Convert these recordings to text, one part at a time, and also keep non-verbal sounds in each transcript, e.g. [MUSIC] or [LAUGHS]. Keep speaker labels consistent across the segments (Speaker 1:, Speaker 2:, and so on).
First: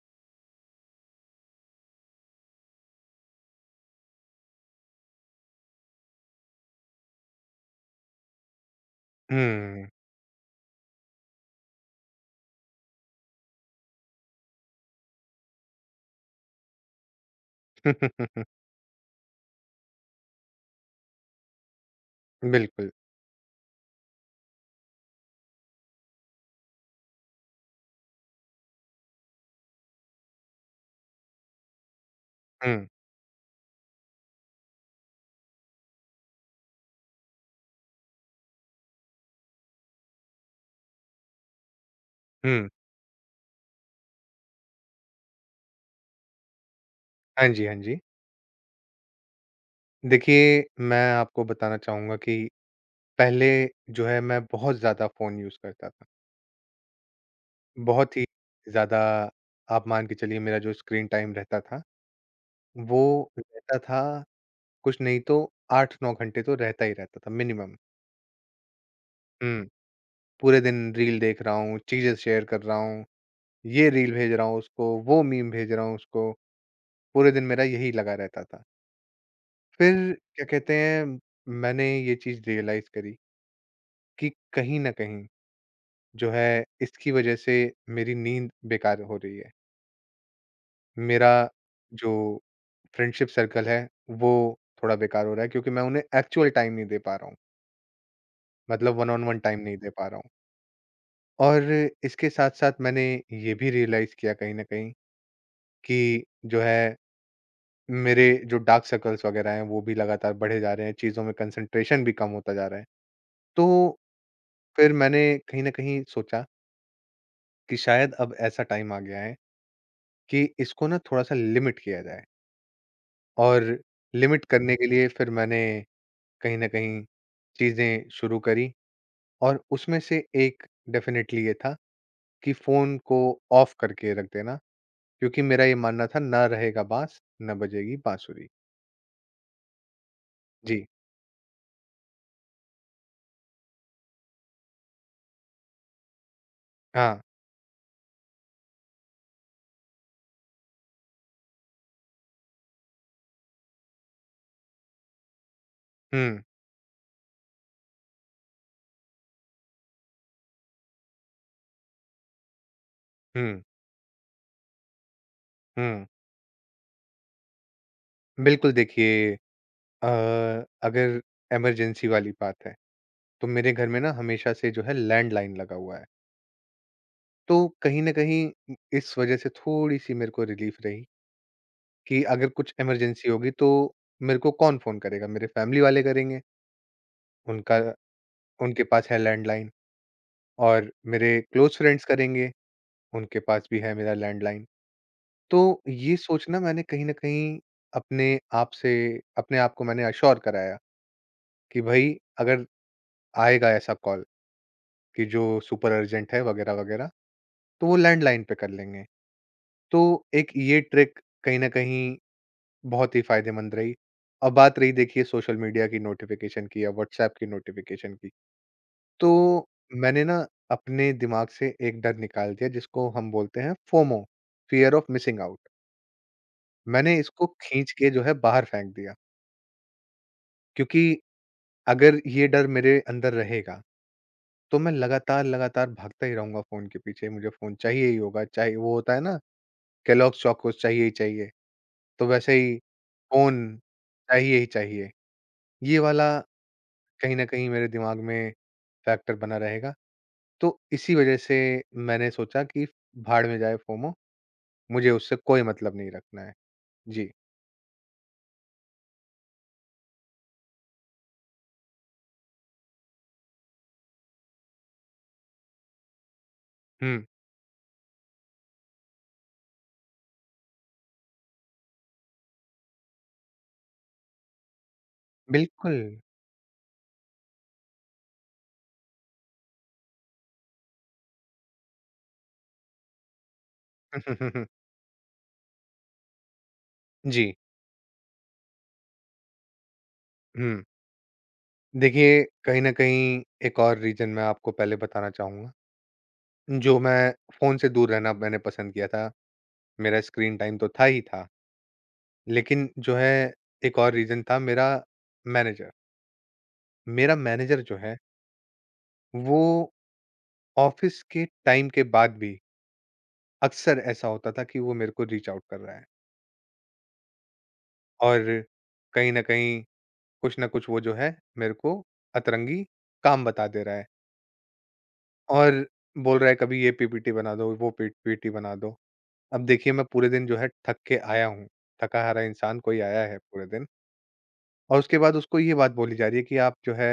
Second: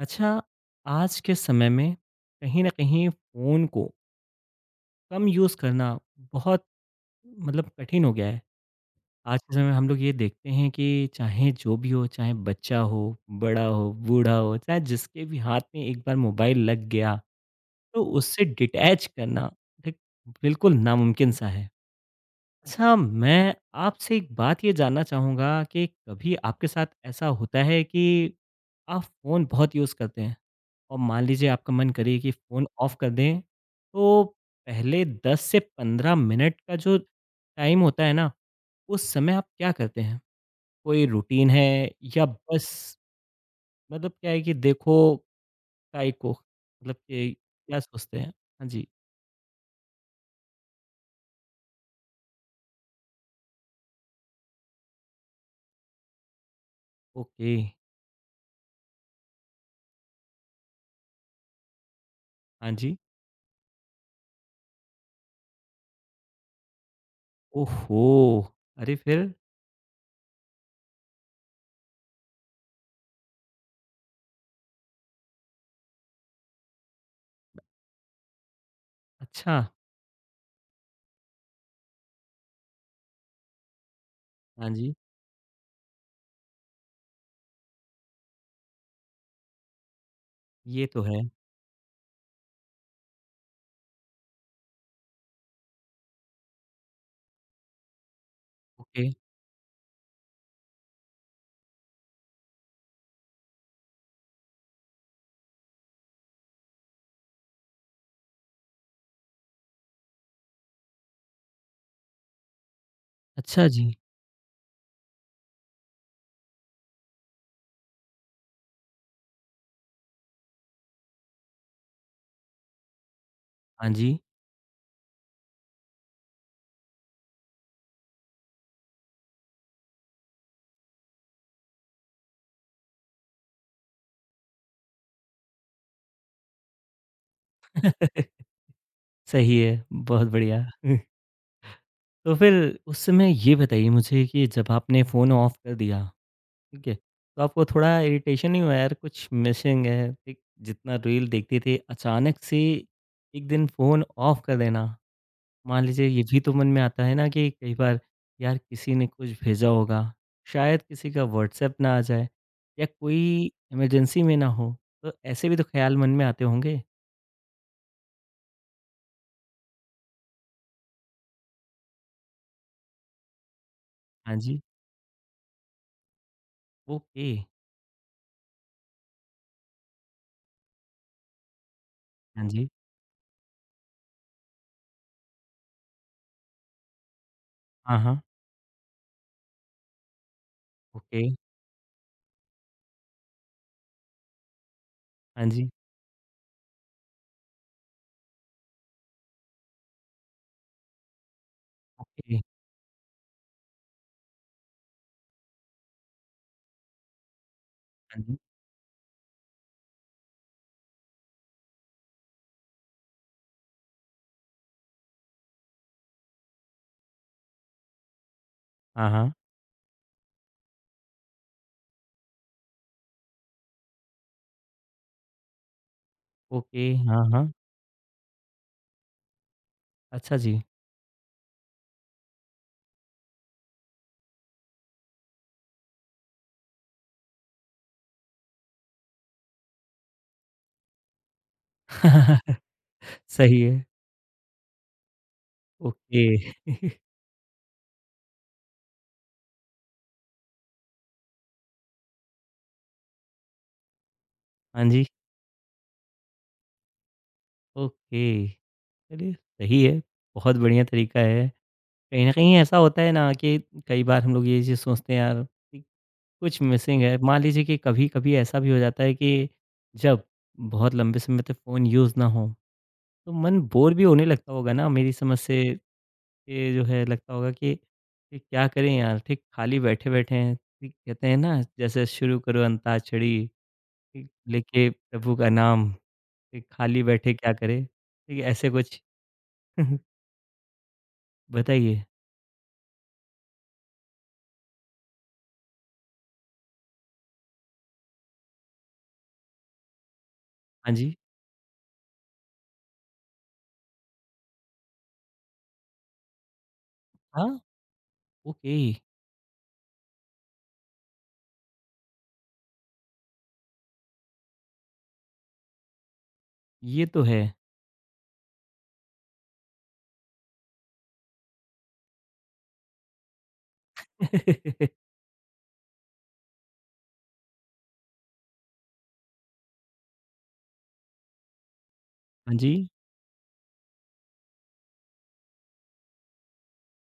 Speaker 1: अच्छा, आज के समय में कहीं न कहीं फ़ोन को कम यूज़ करना बहुत कठिन हो गया है। आज के समय में
Speaker 2: हुँ।
Speaker 1: हम लोग ये देखते हैं कि चाहे जो भी हो, चाहे बच्चा हो, बड़ा हो, बूढ़ा हो, चाहे जिसके भी हाथ में एक बार मोबाइल लग गया, तो उससे
Speaker 2: [LAUGHS]
Speaker 1: डिटैच करना एक बिल्कुल नामुमकिन सा है।
Speaker 2: बिल्कुल।
Speaker 1: अच्छा, मैं आपसे एक बात ये जानना चाहूँगा कि कभी आपके साथ ऐसा होता है कि आप फ़ोन बहुत यूज़ करते हैं और मान लीजिए आपका मन करे कि फ़ोन
Speaker 2: हुँ,
Speaker 1: ऑफ़ कर दें, तो पहले 10 से 15 मिनट का जो टाइम होता है ना, उस समय आप क्या करते हैं? कोई रूटीन है या
Speaker 2: हुँ।
Speaker 1: बस क्या है कि देखो काय को, मतलब कि
Speaker 2: हाँ जी, हाँ
Speaker 1: क्या
Speaker 2: जी।
Speaker 1: सोचते हैं? हाँ जी,
Speaker 2: देखिए, मैं आपको बताना चाहूँगा कि पहले जो है मैं बहुत ज़्यादा फ़ोन यूज़ करता था।
Speaker 1: ओके,
Speaker 2: बहुत ही ज़्यादा आप मान के चलिए मेरा जो स्क्रीन टाइम रहता था,
Speaker 1: हाँ जी।
Speaker 2: वो रहता था कुछ नहीं तो 8-9 घंटे तो रहता ही रहता था मिनिमम।
Speaker 1: ओहो! अरे फिर?
Speaker 2: हुँ। पूरे दिन रील देख रहा हूँ, चीज़ें शेयर कर रहा हूँ, ये रील भेज रहा हूँ उसको, वो मीम भेज रहा हूँ उसको, पूरे दिन मेरा यही लगा रहता था।
Speaker 1: अच्छा,
Speaker 2: फिर क्या कहते हैं, मैंने ये चीज़ रियलाइज़ करी कि
Speaker 1: हाँ
Speaker 2: कहीं न
Speaker 1: जी।
Speaker 2: कहीं जो है इसकी वज़ह से मेरी नींद बेकार हो रही है।
Speaker 1: ये तो है।
Speaker 2: मेरा जो फ्रेंडशिप सर्कल है वो थोड़ा बेकार हो रहा है क्योंकि मैं उन्हें एक्चुअल टाइम नहीं दे पा रहा हूँ। मतलब
Speaker 1: okay.
Speaker 2: One on one time नहीं दे पा रहा हूँ। और इसके साथ-साथ मैंने ये भी रियलाइज़ किया कहीं न कहीं कि जो है मेरे जो डार्क सर्कल्स वग़ैरह हैं वो भी लगातार बढ़े जा रहे हैं, चीज़ों में कंसंट्रेशन भी कम होता जा रहा है।
Speaker 1: अच्छा जी।
Speaker 2: तो फिर मैंने कहीं न कहीं सोचा कि शायद अब ऐसा टाइम आ गया है कि इसको ना थोड़ा-सा लिमिट किया जाए और
Speaker 1: हाँ जी।
Speaker 2: लिमिट करने के लिए फिर मैंने कहीं न कहीं चीज़ें शुरू करी और उसमें से एक डेफ़िनेटली ये था कि फ़ोन को ऑफ करके रख देना क्योंकि मेरा ये मानना था ना रहेगा बाँस, ना बजेगी
Speaker 1: [LAUGHS]
Speaker 2: बाँसुरी।
Speaker 1: सही है, बहुत बढ़िया।
Speaker 2: जी।
Speaker 1: [LAUGHS] तो फिर उस समय ये बताइए मुझे कि जब आपने फ़ोन ऑफ कर दिया, ठीक है?
Speaker 2: हाँ।
Speaker 1: तो आपको थोड़ा इरिटेशन नहीं हुआ यार कुछ मिसिंग है, ठीक? जितना रील देखते थे अचानक से एक दिन फ़ोन ऑफ कर देना, मान लीजिए ये भी
Speaker 2: हुँ,
Speaker 1: तो मन में आता है ना कि कई बार यार किसी ने कुछ भेजा होगा, शायद किसी का व्हाट्सएप ना आ जाए या कोई
Speaker 2: हुँ,
Speaker 1: इमरजेंसी में ना हो, तो ऐसे भी तो ख़्याल
Speaker 2: हुँ।
Speaker 1: मन में आते होंगे?
Speaker 2: बिल्कुल देखिए अ, अगर इमरजेंसी वाली बात है, तो मेरे घर में ना
Speaker 1: हाँ
Speaker 2: हमेशा
Speaker 1: जी,
Speaker 2: से जो है लैंडलाइन लगा हुआ है।
Speaker 1: ओके,
Speaker 2: तो कहीं न कहीं इ इस वज़ह से थोड़ी-सी मेरे को रिलीफ़ रही कि
Speaker 1: हाँ
Speaker 2: अगर
Speaker 1: जी,
Speaker 2: कुछ इमरजेंसी होगी तो मेरे को कौन फ़ोन करेगा? मेरे फ़ैमिली वाले करेंगे, उनका
Speaker 1: हाँ, हाँ,
Speaker 2: उनके पास है लैंडलाइन और
Speaker 1: ओके,
Speaker 2: मेरे क्लोज़ फ्रेंड्स करेंगे, उनके पास भी है मेरा लैंडलाइन।
Speaker 1: हाँ
Speaker 2: तो
Speaker 1: जी,
Speaker 2: ये सोचना मैंने कहीं न कहीं अपने आप से अपने आप को मैंने एश्योर कराया कि भई
Speaker 1: ओके,
Speaker 2: अगर आएगा ऐसा कॉल कि जो सुपर अर्जेंट है वग़ैरह-वग़ैरह, तो वो
Speaker 1: हाँ जी,
Speaker 2: लैंडलाइन पे कर लेंगे। तो एक ये ट्रिक कहीं न कहीं बहुत ही फ़ायदेमंद रही। अब बात रही देखिए सोशल मीडिया की नोटिफ़िकेशन की या व्हाट्सऐप की नोटिफ़िकेशन की,
Speaker 1: हाँ, हाँ,
Speaker 2: तो मैंने ना अपने दिमाग से एक डर निकाल दिया जिसको हम बोलते हैं FOMO, fear of missing out.
Speaker 1: Okay,
Speaker 2: मैंने
Speaker 1: हाँ, हाँ,
Speaker 2: इसको खींच के जो है बाहर फेंक दिया,
Speaker 1: अच्छा जी,
Speaker 2: क्योंकि अगर ये डर मेरे अंदर रहेगा, तो मैं लगातार-लगातार भागता ही रहूँगा फ़ोन के पीछे, मुझे फ़ोन चाहिए ही होगा, चाहे वो होता है ना केलॉग्स चोकोस चाहिए ही चाहिए। तो वैसे
Speaker 1: [LAUGHS]
Speaker 2: ही
Speaker 1: सही
Speaker 2: फ़ोन
Speaker 1: है,
Speaker 2: चाहिए ही चाहिए। ये
Speaker 1: ओके,
Speaker 2: वाला
Speaker 1: [LAUGHS]
Speaker 2: कहीं न कहीं मेरे दिमाग में फैक्टर बना रहेगा। तो इसी वजह से मैंने सोचा कि भाड़ में जाए फोमो,
Speaker 1: हाँ जी,
Speaker 2: मुझे उससे कोई मतलब नहीं रखना है। जी।
Speaker 1: ओके, चलिए सही है, बहुत बढ़िया तरीका है। कहीं न कहीं ऐसा होता है ना कि कई बार हम लोग ये चीज़ सोचते हैं यार कि कुछ मिसिंग है,
Speaker 2: हुँ,
Speaker 1: मान लीजिए कि कभी-कभी ऐसा भी हो जाता है कि जब बहुत लंबे समय तक फ़ोन यूज़ ना हो, तो मन बोर भी होने लगता होगा ना मेरी समझ से
Speaker 2: बिल्कुल।
Speaker 1: ये जो है लगता होगा कि ये क्या करें यार, ठीक खाली बैठे-बैठे हैं, ठीक कहते हैं ना जैसे शुरू करो अंताक्षरी, ठीक
Speaker 2: [LAUGHS]
Speaker 1: लेके प्रभु का नाम, ठीक खाली बैठे क्या
Speaker 2: जी,
Speaker 1: करें, ठीक ऐसे कुछ [LAUGHS]
Speaker 2: हुँ।
Speaker 1: बताइए?
Speaker 2: देखिए, कहीं न कहीं एक और रीज़न मैं आपको पहले बताना चाहूँगा, जो मैं फ़ोन से दूर रहना मैंने पसंद किया था, मेरा स्क्रीन टाइम तो
Speaker 1: हाँ
Speaker 2: था
Speaker 1: जी,
Speaker 2: ही था। लेकिन जो है एक और रीज़न था मेरा मैनेजर। मेरा
Speaker 1: हाँ,
Speaker 2: मैनेजर जो है,
Speaker 1: ओके
Speaker 2: वो ऑफ़िस के टाइम के बाद भी अक्सर ऐसा होता था कि वो मेरे को रीच आउट कर रहा है
Speaker 1: ये तो है।
Speaker 2: और कहीं न कहीं कुछ ना कुछ वो जो है मेरे को अतरंगी काम बता दे रहा है
Speaker 1: [LAUGHS]
Speaker 2: और बोल रहा है कभी ये पीपीटी बना दो, वो पी पीपीटी बना दो। अब देखिए मैं पूरे दिन जो है थक के आया हूँ, थका-हारा
Speaker 1: हाँ जी,
Speaker 2: इंसान कोई आया है पूरे दिन और उसके बाद उसको ये बात बोली जा रही है कि आप जो है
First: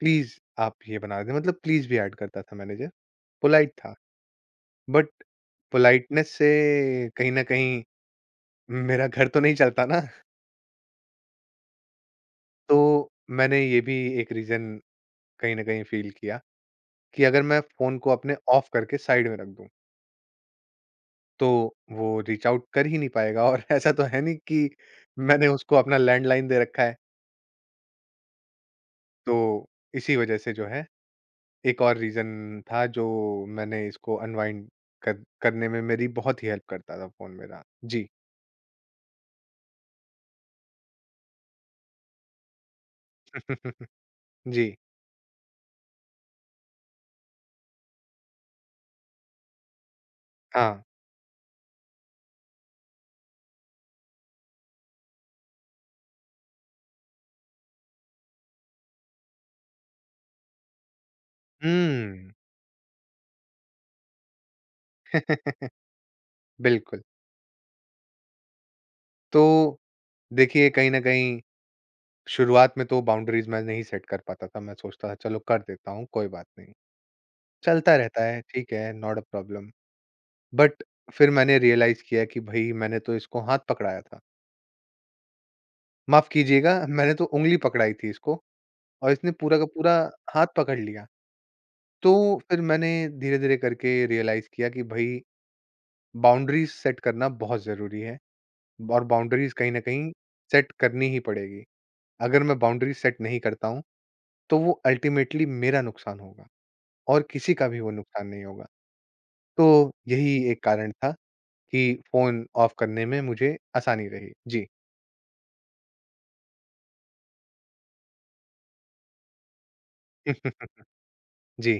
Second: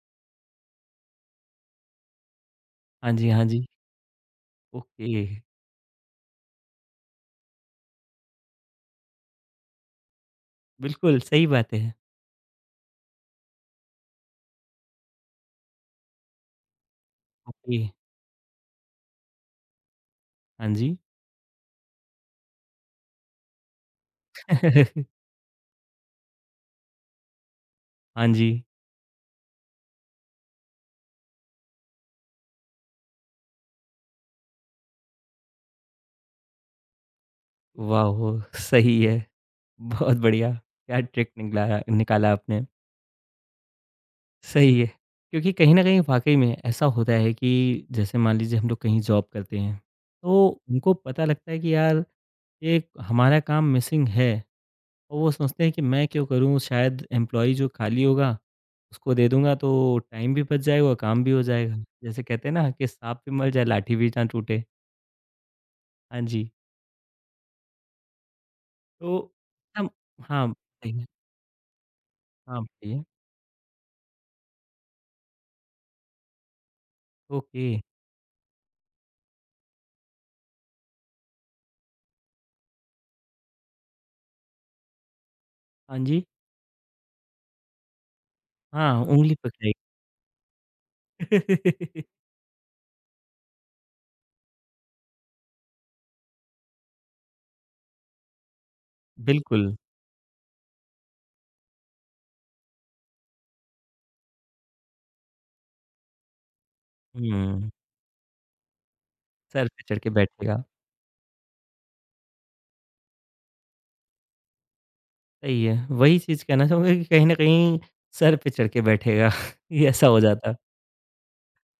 Speaker 2: प्लीज़ आप ये बना दें मतलब प्लीज़ भी ऐड करता था मैनेजर,
Speaker 1: हाँ जी, हाँ जी,
Speaker 2: पोलाइट था बट
Speaker 1: ओके
Speaker 2: पोलाइटनेस से कहीं न कहीं मेरा घर तो नहीं चलता ना।
Speaker 1: बिल्कुल सही बात है।
Speaker 2: तो मैंने ये भी एक रीज़न कहीं न कहीं फ़ील किया कि अगर मैं
Speaker 1: ओके,
Speaker 2: फ़ोन को अपने ऑफ करके साइड में रख दूँ,
Speaker 1: हाँ जी,
Speaker 2: तो वो रीच आउट कर ही नहीं पाएगा और [LAUGHS] ऐसा तो है नहीं कि
Speaker 1: [LAUGHS]
Speaker 2: मैंने उसको अपना लैंडलाइन दे रखा है।
Speaker 1: हाँ जी,
Speaker 2: तो इसी वज़ह से जो है एक और रीज़न था जो मैंने इसको अनवाइंड कर करने में मेरी बहुत ही हेल्प करता था फ़ोन मेरा। जी।
Speaker 1: वाह! सही है। बहुत बढ़िया, क्या ट्रिक निकला निकाला आपने।
Speaker 2: [LAUGHS] जी,
Speaker 1: सही है। क्योंकि कहीं न कहीं वाक़ई में ऐसा होता है कि जैसे मान लीजिए हम लोग कहीं जॉब करते हैं, तो
Speaker 2: हाँ।
Speaker 1: उनको पता लगता है कि यार ये हमारा काम मिसिंग है और वो सोचते हैं कि मैं क्यों करूँ? शायद एम्प्लॉयी जो खाली होगा, उसको दे दूँगा तो टाइम भी बच जाएगा और काम भी हो जाएगा। जैसे
Speaker 2: हुँ,
Speaker 1: कहते हैं ना कि साँप भी मर जाए लाठी भी ना टूटे। हाँ जी,
Speaker 2: बिल्कुल।
Speaker 1: तो
Speaker 2: तो
Speaker 1: हम हाँ,
Speaker 2: देखिए कहीं न
Speaker 1: बताइए।
Speaker 2: कहीं
Speaker 1: हाँ,
Speaker 2: शुरुआत में तो
Speaker 1: बताइए।
Speaker 2: बाउंड्रीज़ मैं नहीं सेट कर पाता था, मैं सोचता था चलो कर देता हूँ, कोई बात नहीं।
Speaker 1: ओके।
Speaker 2: चलता रहता है, ठीक है, नॉट अ प्रॉब्लम। बट फिर मैंने रियलाइज़ किया कि भई मैंने तो इसको हाथ पकड़ाया था।
Speaker 1: हाँ जी।
Speaker 2: माफ़ कीजिएगा मैंने तो उँगली पकड़ाई थी इसको
Speaker 1: हाँ,
Speaker 2: और इसने
Speaker 1: ऊँगली
Speaker 2: पूरा का
Speaker 1: पकड़ाई।
Speaker 2: पूरा हाथ पकड़ लिया। तो
Speaker 1: [LAUGHS]
Speaker 2: फिर मैंने धीरे-धीरे करके रियलाइज़ किया कि भई बाउंड्रीज़ सेट करना बहुत ज़रूरी है और बाउंड्रीज़
Speaker 1: बिल्कुल।
Speaker 2: कहीं न कहीं सेट करनी ही पड़ेगी। अगर मैं बाउंड्रीज़ सेट नहीं करता हूँ, तो वो अल्टीमेटली मेरा नुकसान होगा। और किसी का
Speaker 1: हुँ।
Speaker 2: भी वो नुकसान नहीं होगा।
Speaker 1: सर पे
Speaker 2: तो
Speaker 1: चढ़ के
Speaker 2: यही एक
Speaker 1: बैठेगा।
Speaker 2: कारण था कि फ़ोन ऑफ करने में मुझे आसानी रही। जी।
Speaker 1: सही है, वही चीज़ कहना चाहूँगा कि कहीं न कहीं सर पे चढ़ के बैठेगा, [LAUGHS] ये ऐसा हो जाता।
Speaker 2: [LAUGHS] जी,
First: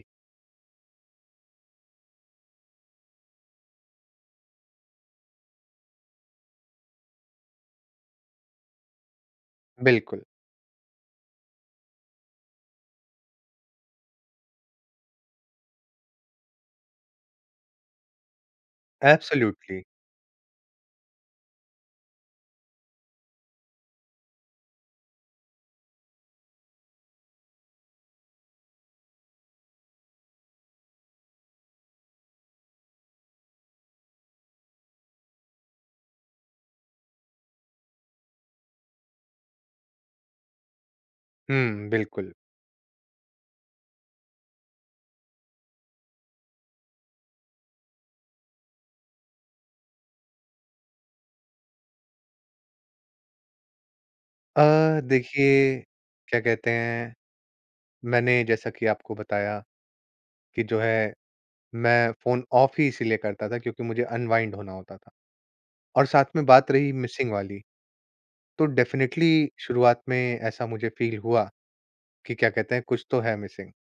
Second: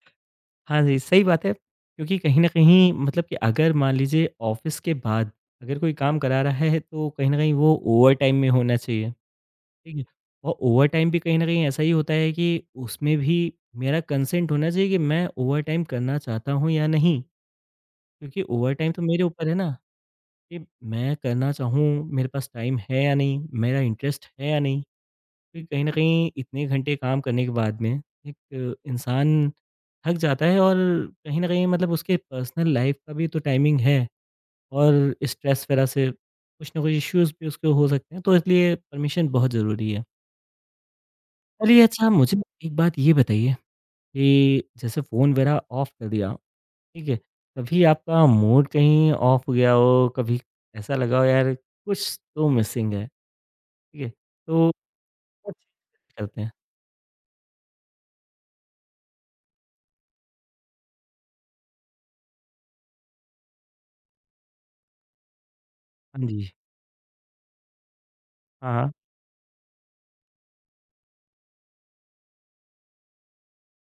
Speaker 1: हाँ जी, सही बात है, क्योंकि कहीं न कहीं मतलब कि अगर मान लीजिए ऑफ़िस के बाद अगर कोई काम करा रहा है तो कहीं न कहीं वो ओवरटाइम में होना चाहिए, ठीक है?
Speaker 2: बिल्कुल।
Speaker 1: और ओवरटाइम भी कहीं न कहीं ऐसा ही होता है कि उसमें भी मेरा कंसेंट होना चाहिए कि मैं ओवरटाइम करना चाहता हूँ या नहीं, क्योंकि ओवरटाइम तो मेरे ऊपर है ना
Speaker 2: एब्सोल्यूटली।
Speaker 1: कि मैं करना चाहूँ, मेरे पास टाइम है या नहीं, मेरा इंटरेस्ट है या नहीं। फिर कहीं न कहीं इतने घंटे काम करने के बाद में एक इंसान थक जाता है और कहीं न कहीं उसके पर्सनल लाइफ़ का भी तो टाइमिंग है और स्ट्रेस वगैरह से कुछ ना कुछ इश्यूज़ भी उसके हो सकते हैं, तो इसलिए परमिशन बहुत ज़रूरी है। चलिए
Speaker 2: हुँ,
Speaker 1: अच्छा
Speaker 2: बिल्कुल।
Speaker 1: मुझे एक बात ये बताइए कि जैसे फ़ोन वगैरह ऑफ कर दिया, ठीक है? कभी आपका मूड कहीं ऑफ हो गया हो, कभी ऐसा लगा हो यार कुछ तो मिसिंग है, ठीक है?
Speaker 2: अ,
Speaker 1: तो
Speaker 2: देखिए क्या
Speaker 1: करते हैं।
Speaker 2: कहते हैं, मैंने जैसा कि आपको बताया कि जो है मैं फ़ोन ऑफ ही इसीलिए करता था क्योंकि मुझे अनवाइंड होना होता था। और
Speaker 1: हाँ
Speaker 2: साथ में
Speaker 1: जी।
Speaker 2: बात रही मिसिंग वाली, तो
Speaker 1: हाँ, हाँ।
Speaker 2: डेफ़िनिटली शुरुआत में ऐसा मुझे फ़ील हुआ कि क्या कहते हैं कुछ तो है मिसिंग।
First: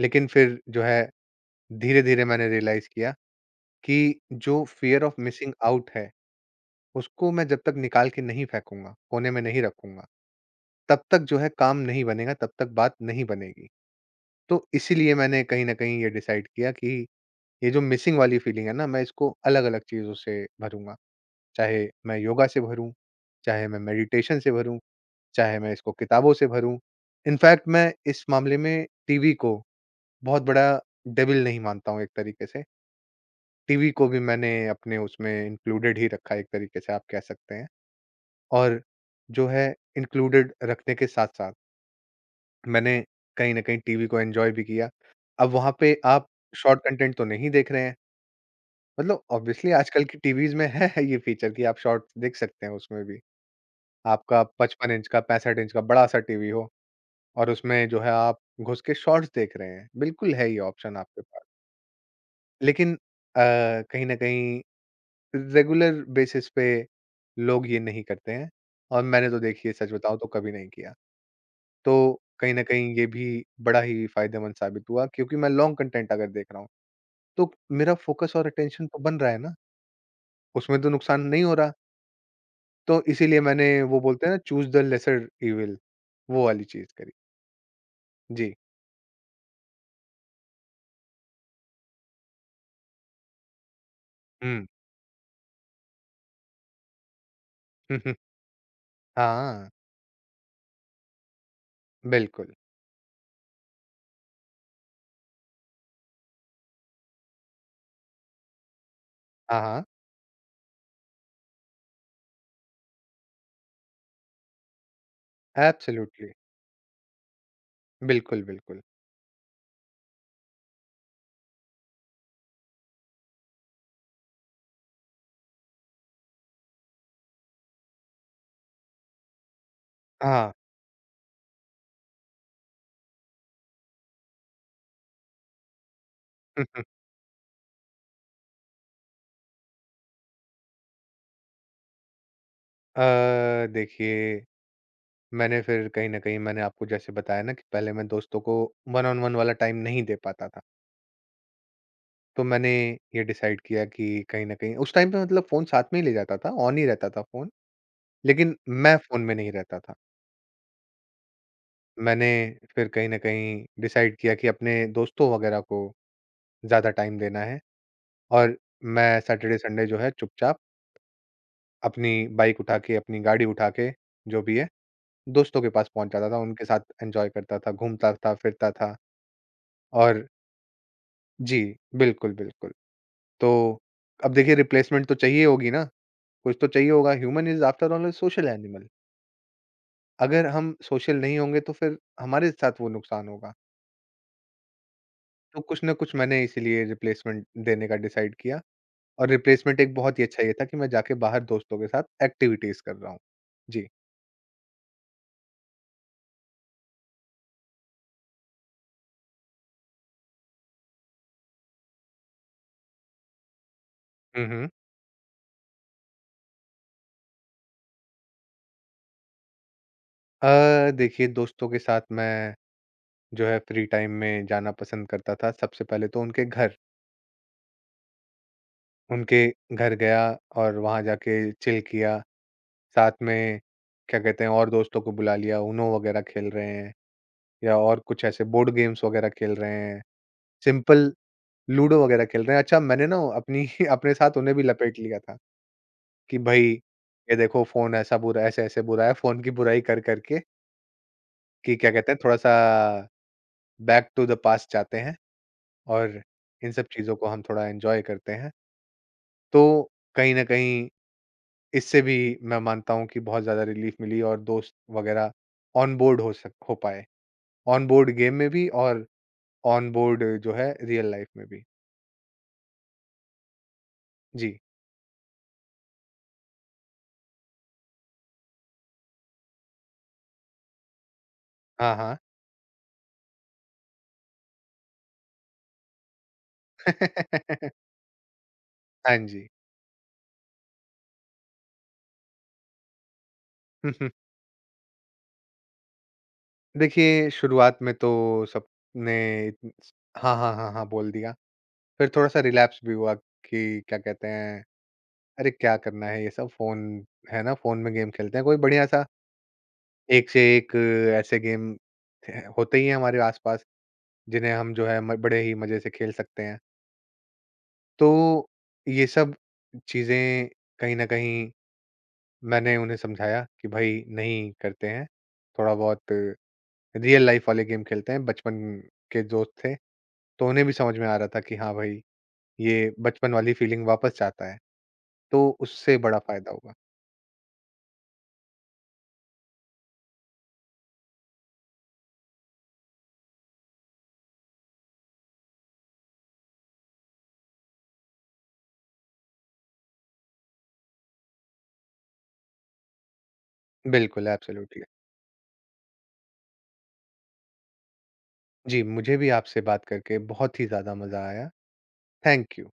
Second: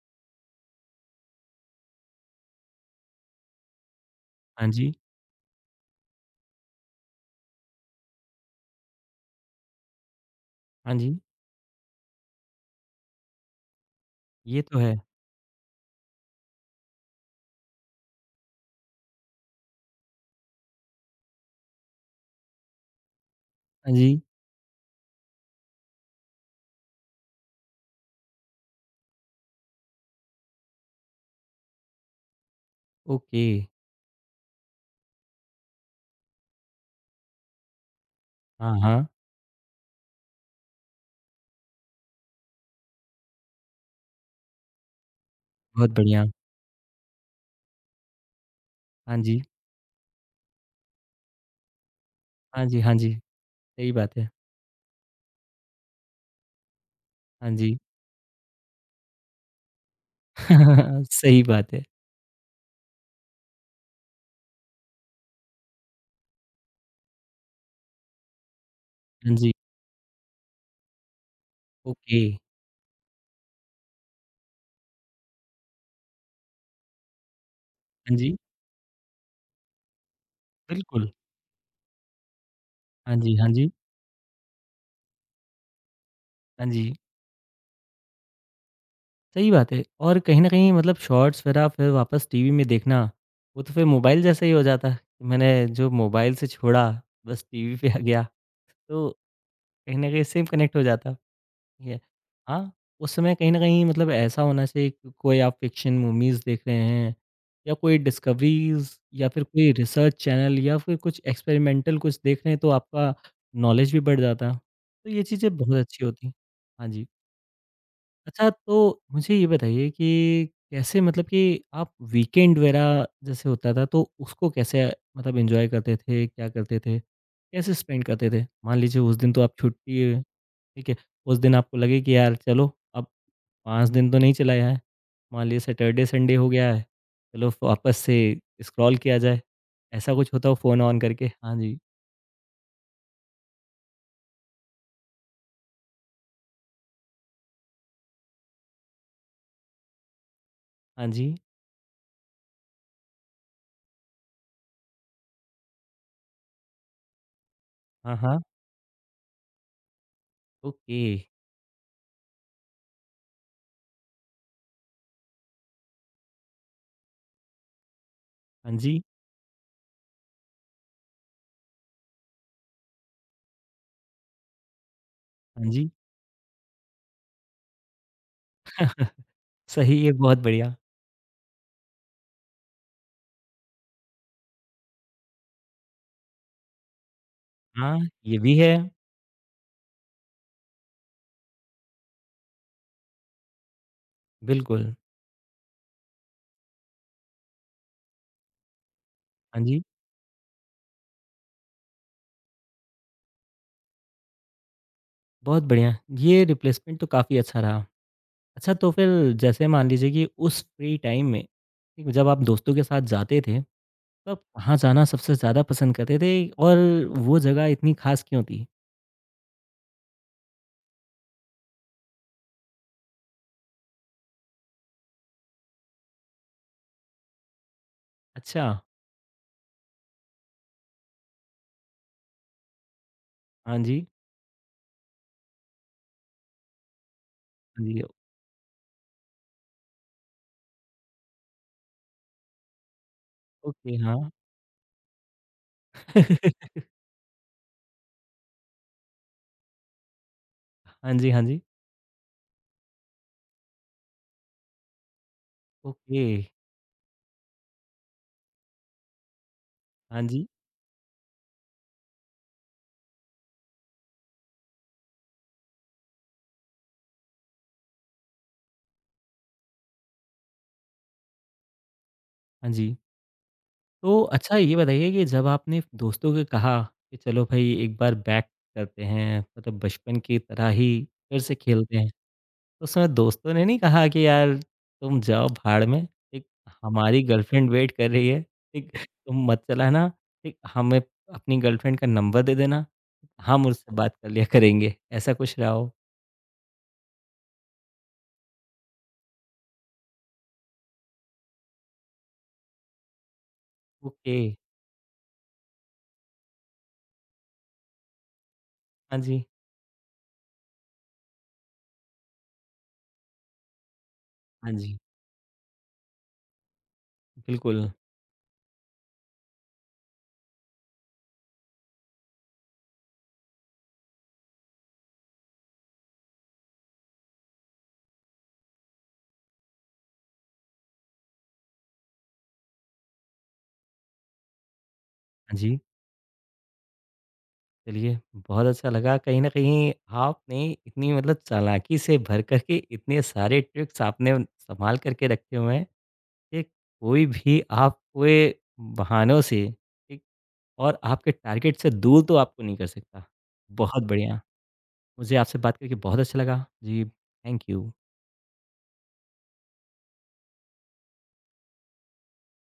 Speaker 2: लेकिन फिर जो है धीरे-धीरे मैंने रियलाइज़ किया कि जो
Speaker 1: हाँ जी।
Speaker 2: फ़ियर ऑफ मिसिंग आउट है, उसको मैं जब तक निकाल के नहीं फेंकूँगा, कोने में नहीं रखूँगा,
Speaker 1: हाँ
Speaker 2: तब
Speaker 1: जी,
Speaker 2: तक जो है काम नहीं बनेगा, तब तक बात नहीं बनेगी।
Speaker 1: ये
Speaker 2: तो
Speaker 1: तो है।
Speaker 2: इसीलिए मैंने कहीं न कहीं ये डिसाइड किया कि ये जो मिसिंग वाली फ़ीलिंग है ना, मैं इसको अलग-अलग चीज़ों से भरूँगा। चाहे मैं योगा से भरूँ, चाहे मैं
Speaker 1: हाँ जी,
Speaker 2: मेडिटेशन से भरूँ, चाहे मैं इसको किताबों से भरूँ। इनफैक्ट मैं इस मामले में टीवी को बहुत बड़ा डेविल नहीं मानता हूँ एक तरीके से।
Speaker 1: ओके।
Speaker 2: टीवी को भी मैंने अपने उसमें इंक्लूडेड ही रखा है एक तरीके से आप कह सकते हैं।
Speaker 1: हाँ,
Speaker 2: और
Speaker 1: हाँ,
Speaker 2: जो है इंक्लूडेड रखने के साथ-साथ मैंने कहीं न कहीं टीवी को एन्जॉय भी किया। अब वहाँ
Speaker 1: बहुत
Speaker 2: पे
Speaker 1: बढ़िया।
Speaker 2: आप शॉर्ट कंटेंट तो नहीं देख रहे हैं,
Speaker 1: हाँ
Speaker 2: मतलब
Speaker 1: जी,
Speaker 2: ऑब्वियसली आजकल की टीवीज़ में है [LAUGHS] ये फीचर कि आप शॉर्ट्स देख
Speaker 1: हाँ
Speaker 2: सकते हैं
Speaker 1: जी, हाँ
Speaker 2: उसमें
Speaker 1: जी,
Speaker 2: भी।
Speaker 1: सही बात है।
Speaker 2: आपका 55 इंच का, 65 इंच का बड़ा-सा टीवी हो
Speaker 1: हाँ
Speaker 2: और
Speaker 1: जी,
Speaker 2: उसमें जो है आप घुस के शॉर्ट्स देख रहे हैं। बिल्कुल है ये ऑप्शन
Speaker 1: [LAUGHS]
Speaker 2: आपके
Speaker 1: सही
Speaker 2: पास।
Speaker 1: बात है।
Speaker 2: लेकिन कहीं न कहीं रेगुलर बेसिस पे लोग ये नहीं करते हैं और मैंने
Speaker 1: हाँ
Speaker 2: तो
Speaker 1: जी,
Speaker 2: देखिए सच बताऊँ तो कभी नहीं किया। तो
Speaker 1: ओके।
Speaker 2: कहीं न कहीं ये भी बड़ा ही फ़ायदेमंद साबित हुआ क्योंकि मैं लॉन्ग कंटेंट अगर देख रहा हूँ, तो मेरा
Speaker 1: हाँ जी,
Speaker 2: फ़ोकस और अटेंशन तो बन रहा है ना, उसमें तो
Speaker 1: बिल्कुल।
Speaker 2: नुकसान नहीं हो रहा। तो
Speaker 1: हाँ जी,
Speaker 2: इसीलिए
Speaker 1: हाँ
Speaker 2: मैंने
Speaker 1: जी,
Speaker 2: वो बोलते हैं ना चूज़ द लेसर इविल वो वाली
Speaker 1: हाँ
Speaker 2: चीज़
Speaker 1: जी,
Speaker 2: करी। जी।
Speaker 1: सही बात है और कहीं न कहीं शॉर्ट्स वगैरह फिर वापस टीवी में देखना, वो तो फिर मोबाइल जैसा ही हो
Speaker 2: हुँ।
Speaker 1: जाता है। मैंने जो मोबाइल से छोड़ा, बस टीवी पे आ गया,
Speaker 2: [LAUGHS]
Speaker 1: तो
Speaker 2: हाँ,
Speaker 1: कहीं न कहीं सेम कनेक्ट हो जाता। ठीक है।
Speaker 2: बिल्कुल।
Speaker 1: हाँ, उस समय कहीं न कहीं ऐसा होना चाहिए कि कोई आप फ़िक्शन मूवीज़ देख रहे हैं या कोई डिस्कवरीज़ या फिर
Speaker 2: हाँ,
Speaker 1: कोई
Speaker 2: हाँ।
Speaker 1: रिसर्च चैनल या फिर कुछ एक्सपेरिमेंटल कुछ देख रहे हैं, तो आपका नॉलेज भी बढ़ जाता। है। तो ये चीज़ें बहुत अच्छी होती।
Speaker 2: एब्सोल्युटली।
Speaker 1: हैं। हाँ जी।
Speaker 2: बिल्कुल,
Speaker 1: अच्छा,
Speaker 2: बिल्कुल।
Speaker 1: तो मुझे ये बताइए कि कैसे मतलब कि आप वीकेंड वगैरह जैसे होता था तो उसको कैसे एन्जॉय करते थे? क्या करते थे? कैसे स्पेंड करते थे? मान लीजिए उस दिन तो आप छुट्टी है,
Speaker 2: हाँ।
Speaker 1: ठीक है? उस दिन आपको लगे कि यार चलो अब 5 दिन तो नहीं चलाया है। मान लीजिए सैटरडे, संडे हो गया है,
Speaker 2: [LAUGHS]
Speaker 1: चलो वापस से स्क्रॉल किया जाए। ऐसा कुछ होता हो फ़ोन ऑन करके? हाँ जी,
Speaker 2: देखिए मैंने फिर कहीं न कहीं मैंने आपको जैसे बताया ना कि पहले मैं दोस्तों को वन ऑन वन वाला टाइम नहीं दे पाता था।
Speaker 1: हाँ जी,
Speaker 2: तो मैंने ये डिसाइड किया कि कहीं न कहीं उस टाइम पे मतलब फ़ोन साथ में ही ले जाता था, ऑन ही रहता था फ़ोन,
Speaker 1: हाँ, हाँ,
Speaker 2: लेकिन मैं फ़ोन में नहीं रहता था।
Speaker 1: ओके,
Speaker 2: मैंने फिर कहीं न कहीं डिसाइड किया कि अपने दोस्तों वगैरह को ज़्यादा टाइम देना है और
Speaker 1: हाँ जी,
Speaker 2: मैं सैटरडे, संडे जो है चुपचाप अपनी बाइक उठा के, अपनी गाड़ी उठा के, जो भी है, दोस्तों के
Speaker 1: हाँ
Speaker 2: पास
Speaker 1: जी।
Speaker 2: पहुँच जाता था, उनके साथ एन्जॉय करता था, घूमता था, फिरता था
Speaker 1: [LAUGHS] सही है,
Speaker 2: और
Speaker 1: बहुत बढ़िया।
Speaker 2: जी, बिल्कुल, बिल्कुल। तो अब देखिए रिप्लेसमेंट तो चाहिए होगी ना, कुछ तो चाहिए होगा, ह्यूमन इज़ आफ्टर
Speaker 1: हाँ,
Speaker 2: ऑल अ
Speaker 1: ये
Speaker 2: सोशल
Speaker 1: भी है।
Speaker 2: एनिमल। अगर हम सोशल नहीं होंगे तो फिर हमारे साथ वो नुकसान होगा।
Speaker 1: बिल्कुल,
Speaker 2: तो कुछ ना कुछ मैंने इसीलिए रिप्लेसमेंट देने का डिसाइड किया और
Speaker 1: हाँ
Speaker 2: रिप्लेसमेंट
Speaker 1: जी,
Speaker 2: एक बहुत ही अच्छा ये था कि मैं जाके बाहर दोस्तों के साथ एक्टिविटीज़ कर रहा हूँ। जी।
Speaker 1: बहुत बढ़िया। ये रिप्लेसमेंट तो काफ़ी अच्छा रहा। अच्छा तो फिर जैसे मान लीजिए कि उस फ्री टाइम में, ठीक, जब आप दोस्तों के साथ जाते थे, तो आप
Speaker 2: हुँ, हुँ।
Speaker 1: कहाँ जाना सबसे ज़्यादा पसंद करते थे और वो जगह इतनी ख़ास क्यों थी?
Speaker 2: देखिए दोस्तों के साथ मैं जो है फ्री टाइम में जाना पसंद करता था, सबसे पहले तो उनके घर।
Speaker 1: अच्छा,
Speaker 2: उनके घर गया और वहाँ जाके चिल किया। साथ में
Speaker 1: हाँ जी,
Speaker 2: क्या कहते हैं और दोस्तों को बुला लिया, उनो वगैरह खेल रहे हैं या
Speaker 1: हाँ
Speaker 2: और
Speaker 1: जी,
Speaker 2: कुछ ऐसे बोर्ड गेम्स वगैरह खेल रहे हैं, सिंपल लूडो वगैरह खेल रहे हैं। अच्छा मैंने ना अपनी [LAUGHS]
Speaker 1: ओके,
Speaker 2: अपने
Speaker 1: हाँ।
Speaker 2: साथ उन्हें भी लपेट लिया था कि भाई
Speaker 1: [LAUGHS]
Speaker 2: ये देखो फ़ोन ऐसा बुरा ऐसे-ऐसे बुरा है, फ़ोन की बुराई कर कर के
Speaker 1: हाँ जी, हाँ जी,
Speaker 2: कि क्या कहते हैं थोड़ा-सा बैक टू द पास्ट जाते हैं और
Speaker 1: ओके,
Speaker 2: इन सब चीज़ों को हम थोड़ा एन्जॉय करते हैं। तो
Speaker 1: हाँ
Speaker 2: कहीं न
Speaker 1: जी,
Speaker 2: कहीं इससे भी मैं मानता हूँ कि बहुत ज़्यादा रिलीफ़ मिली और दोस्त वगैरह ऑन बोर्ड हो पाए। ऑन बोर्ड गेम में भी और ऑन बोर्ड जो है रियल लाइफ में भी।
Speaker 1: हाँ जी। तो अच्छा
Speaker 2: जी।
Speaker 1: ये बताइए कि जब आपने दोस्तों को कहा कि चलो भाई एक बार बैक करते हैं बचपन की तरह ही फिर से
Speaker 2: हाँ,
Speaker 1: खेलते हैं
Speaker 2: हाँ।
Speaker 1: तो उसमें दोस्तों ने नहीं कहा कि यार तुम जाओ भाड़ में एक हमारी गर्लफ्रेंड वेट
Speaker 2: [LAUGHS]
Speaker 1: कर रही है ठीक
Speaker 2: हाँ
Speaker 1: तुम
Speaker 2: जी।
Speaker 1: मत चलाना ठीक हमें अपनी गर्लफ्रेंड का नंबर दे देना हम
Speaker 2: [LAUGHS] हुँ,
Speaker 1: उससे
Speaker 2: हुँ।
Speaker 1: बात कर लिया करेंगे ऐसा कुछ रहा हो
Speaker 2: देखिए शुरुआत में तो सबने इतन- हाँ, हाँ, हाँ, हाँ बोल दिया। फिर थोड़ा-सा रिलैप्स भी हुआ कि क्या कहते
Speaker 1: ओके
Speaker 2: हैं, अरे क्या करना है ये सब फ़ोन है ना, फ़ोन में गेम खेलते हैं। कोई बढ़िया-सा
Speaker 1: हाँ जी
Speaker 2: एक से एक ऐसे गेम ह होते ही हैं हमारे आस-पास जिन्हें
Speaker 1: हाँ
Speaker 2: हम जो
Speaker 1: जी
Speaker 2: है म बड़े ही मज़े से खेल सकते हैं।
Speaker 1: बिल्कुल
Speaker 2: तो ये सब चीज़ें कहीं न कहीं मैंने उन्हें समझाया कि भाई नहीं करते हैं, थोड़ा बहुत रियल लाइफ वाले गेम खेलते हैं, बचपन के दोस्त थे, तो उन्हें भी समझ में आ रहा था कि हाँ भाई, ये बचपन वाली फीलिंग वापस चाहता है, तो
Speaker 1: हाँ जी
Speaker 2: उससे बड़ा फ़ायदा होगा।
Speaker 1: चलिए, बहुत अच्छा लगा। कहीं न कहीं आपने इतनी चालाकी से भर कर के इतने सारे ट्रिक्स आपने सँभाल करके रखे हुए हैं, कि कोई भी आपको ये बहानों से ठीक और आपके टारगेट से दूर तो आपको नहीं कर सकता। बहुत
Speaker 2: बिल्कुल,
Speaker 1: बढ़िया,
Speaker 2: एब्सोल्यूटली।
Speaker 1: मुझे आपसे बात करके बहुत अच्छा लगा। जी, थैंक यू।
Speaker 2: जी, मुझे भी आपसे बात करके बहुत ही ज़्यादा मज़ा आया। Thank you.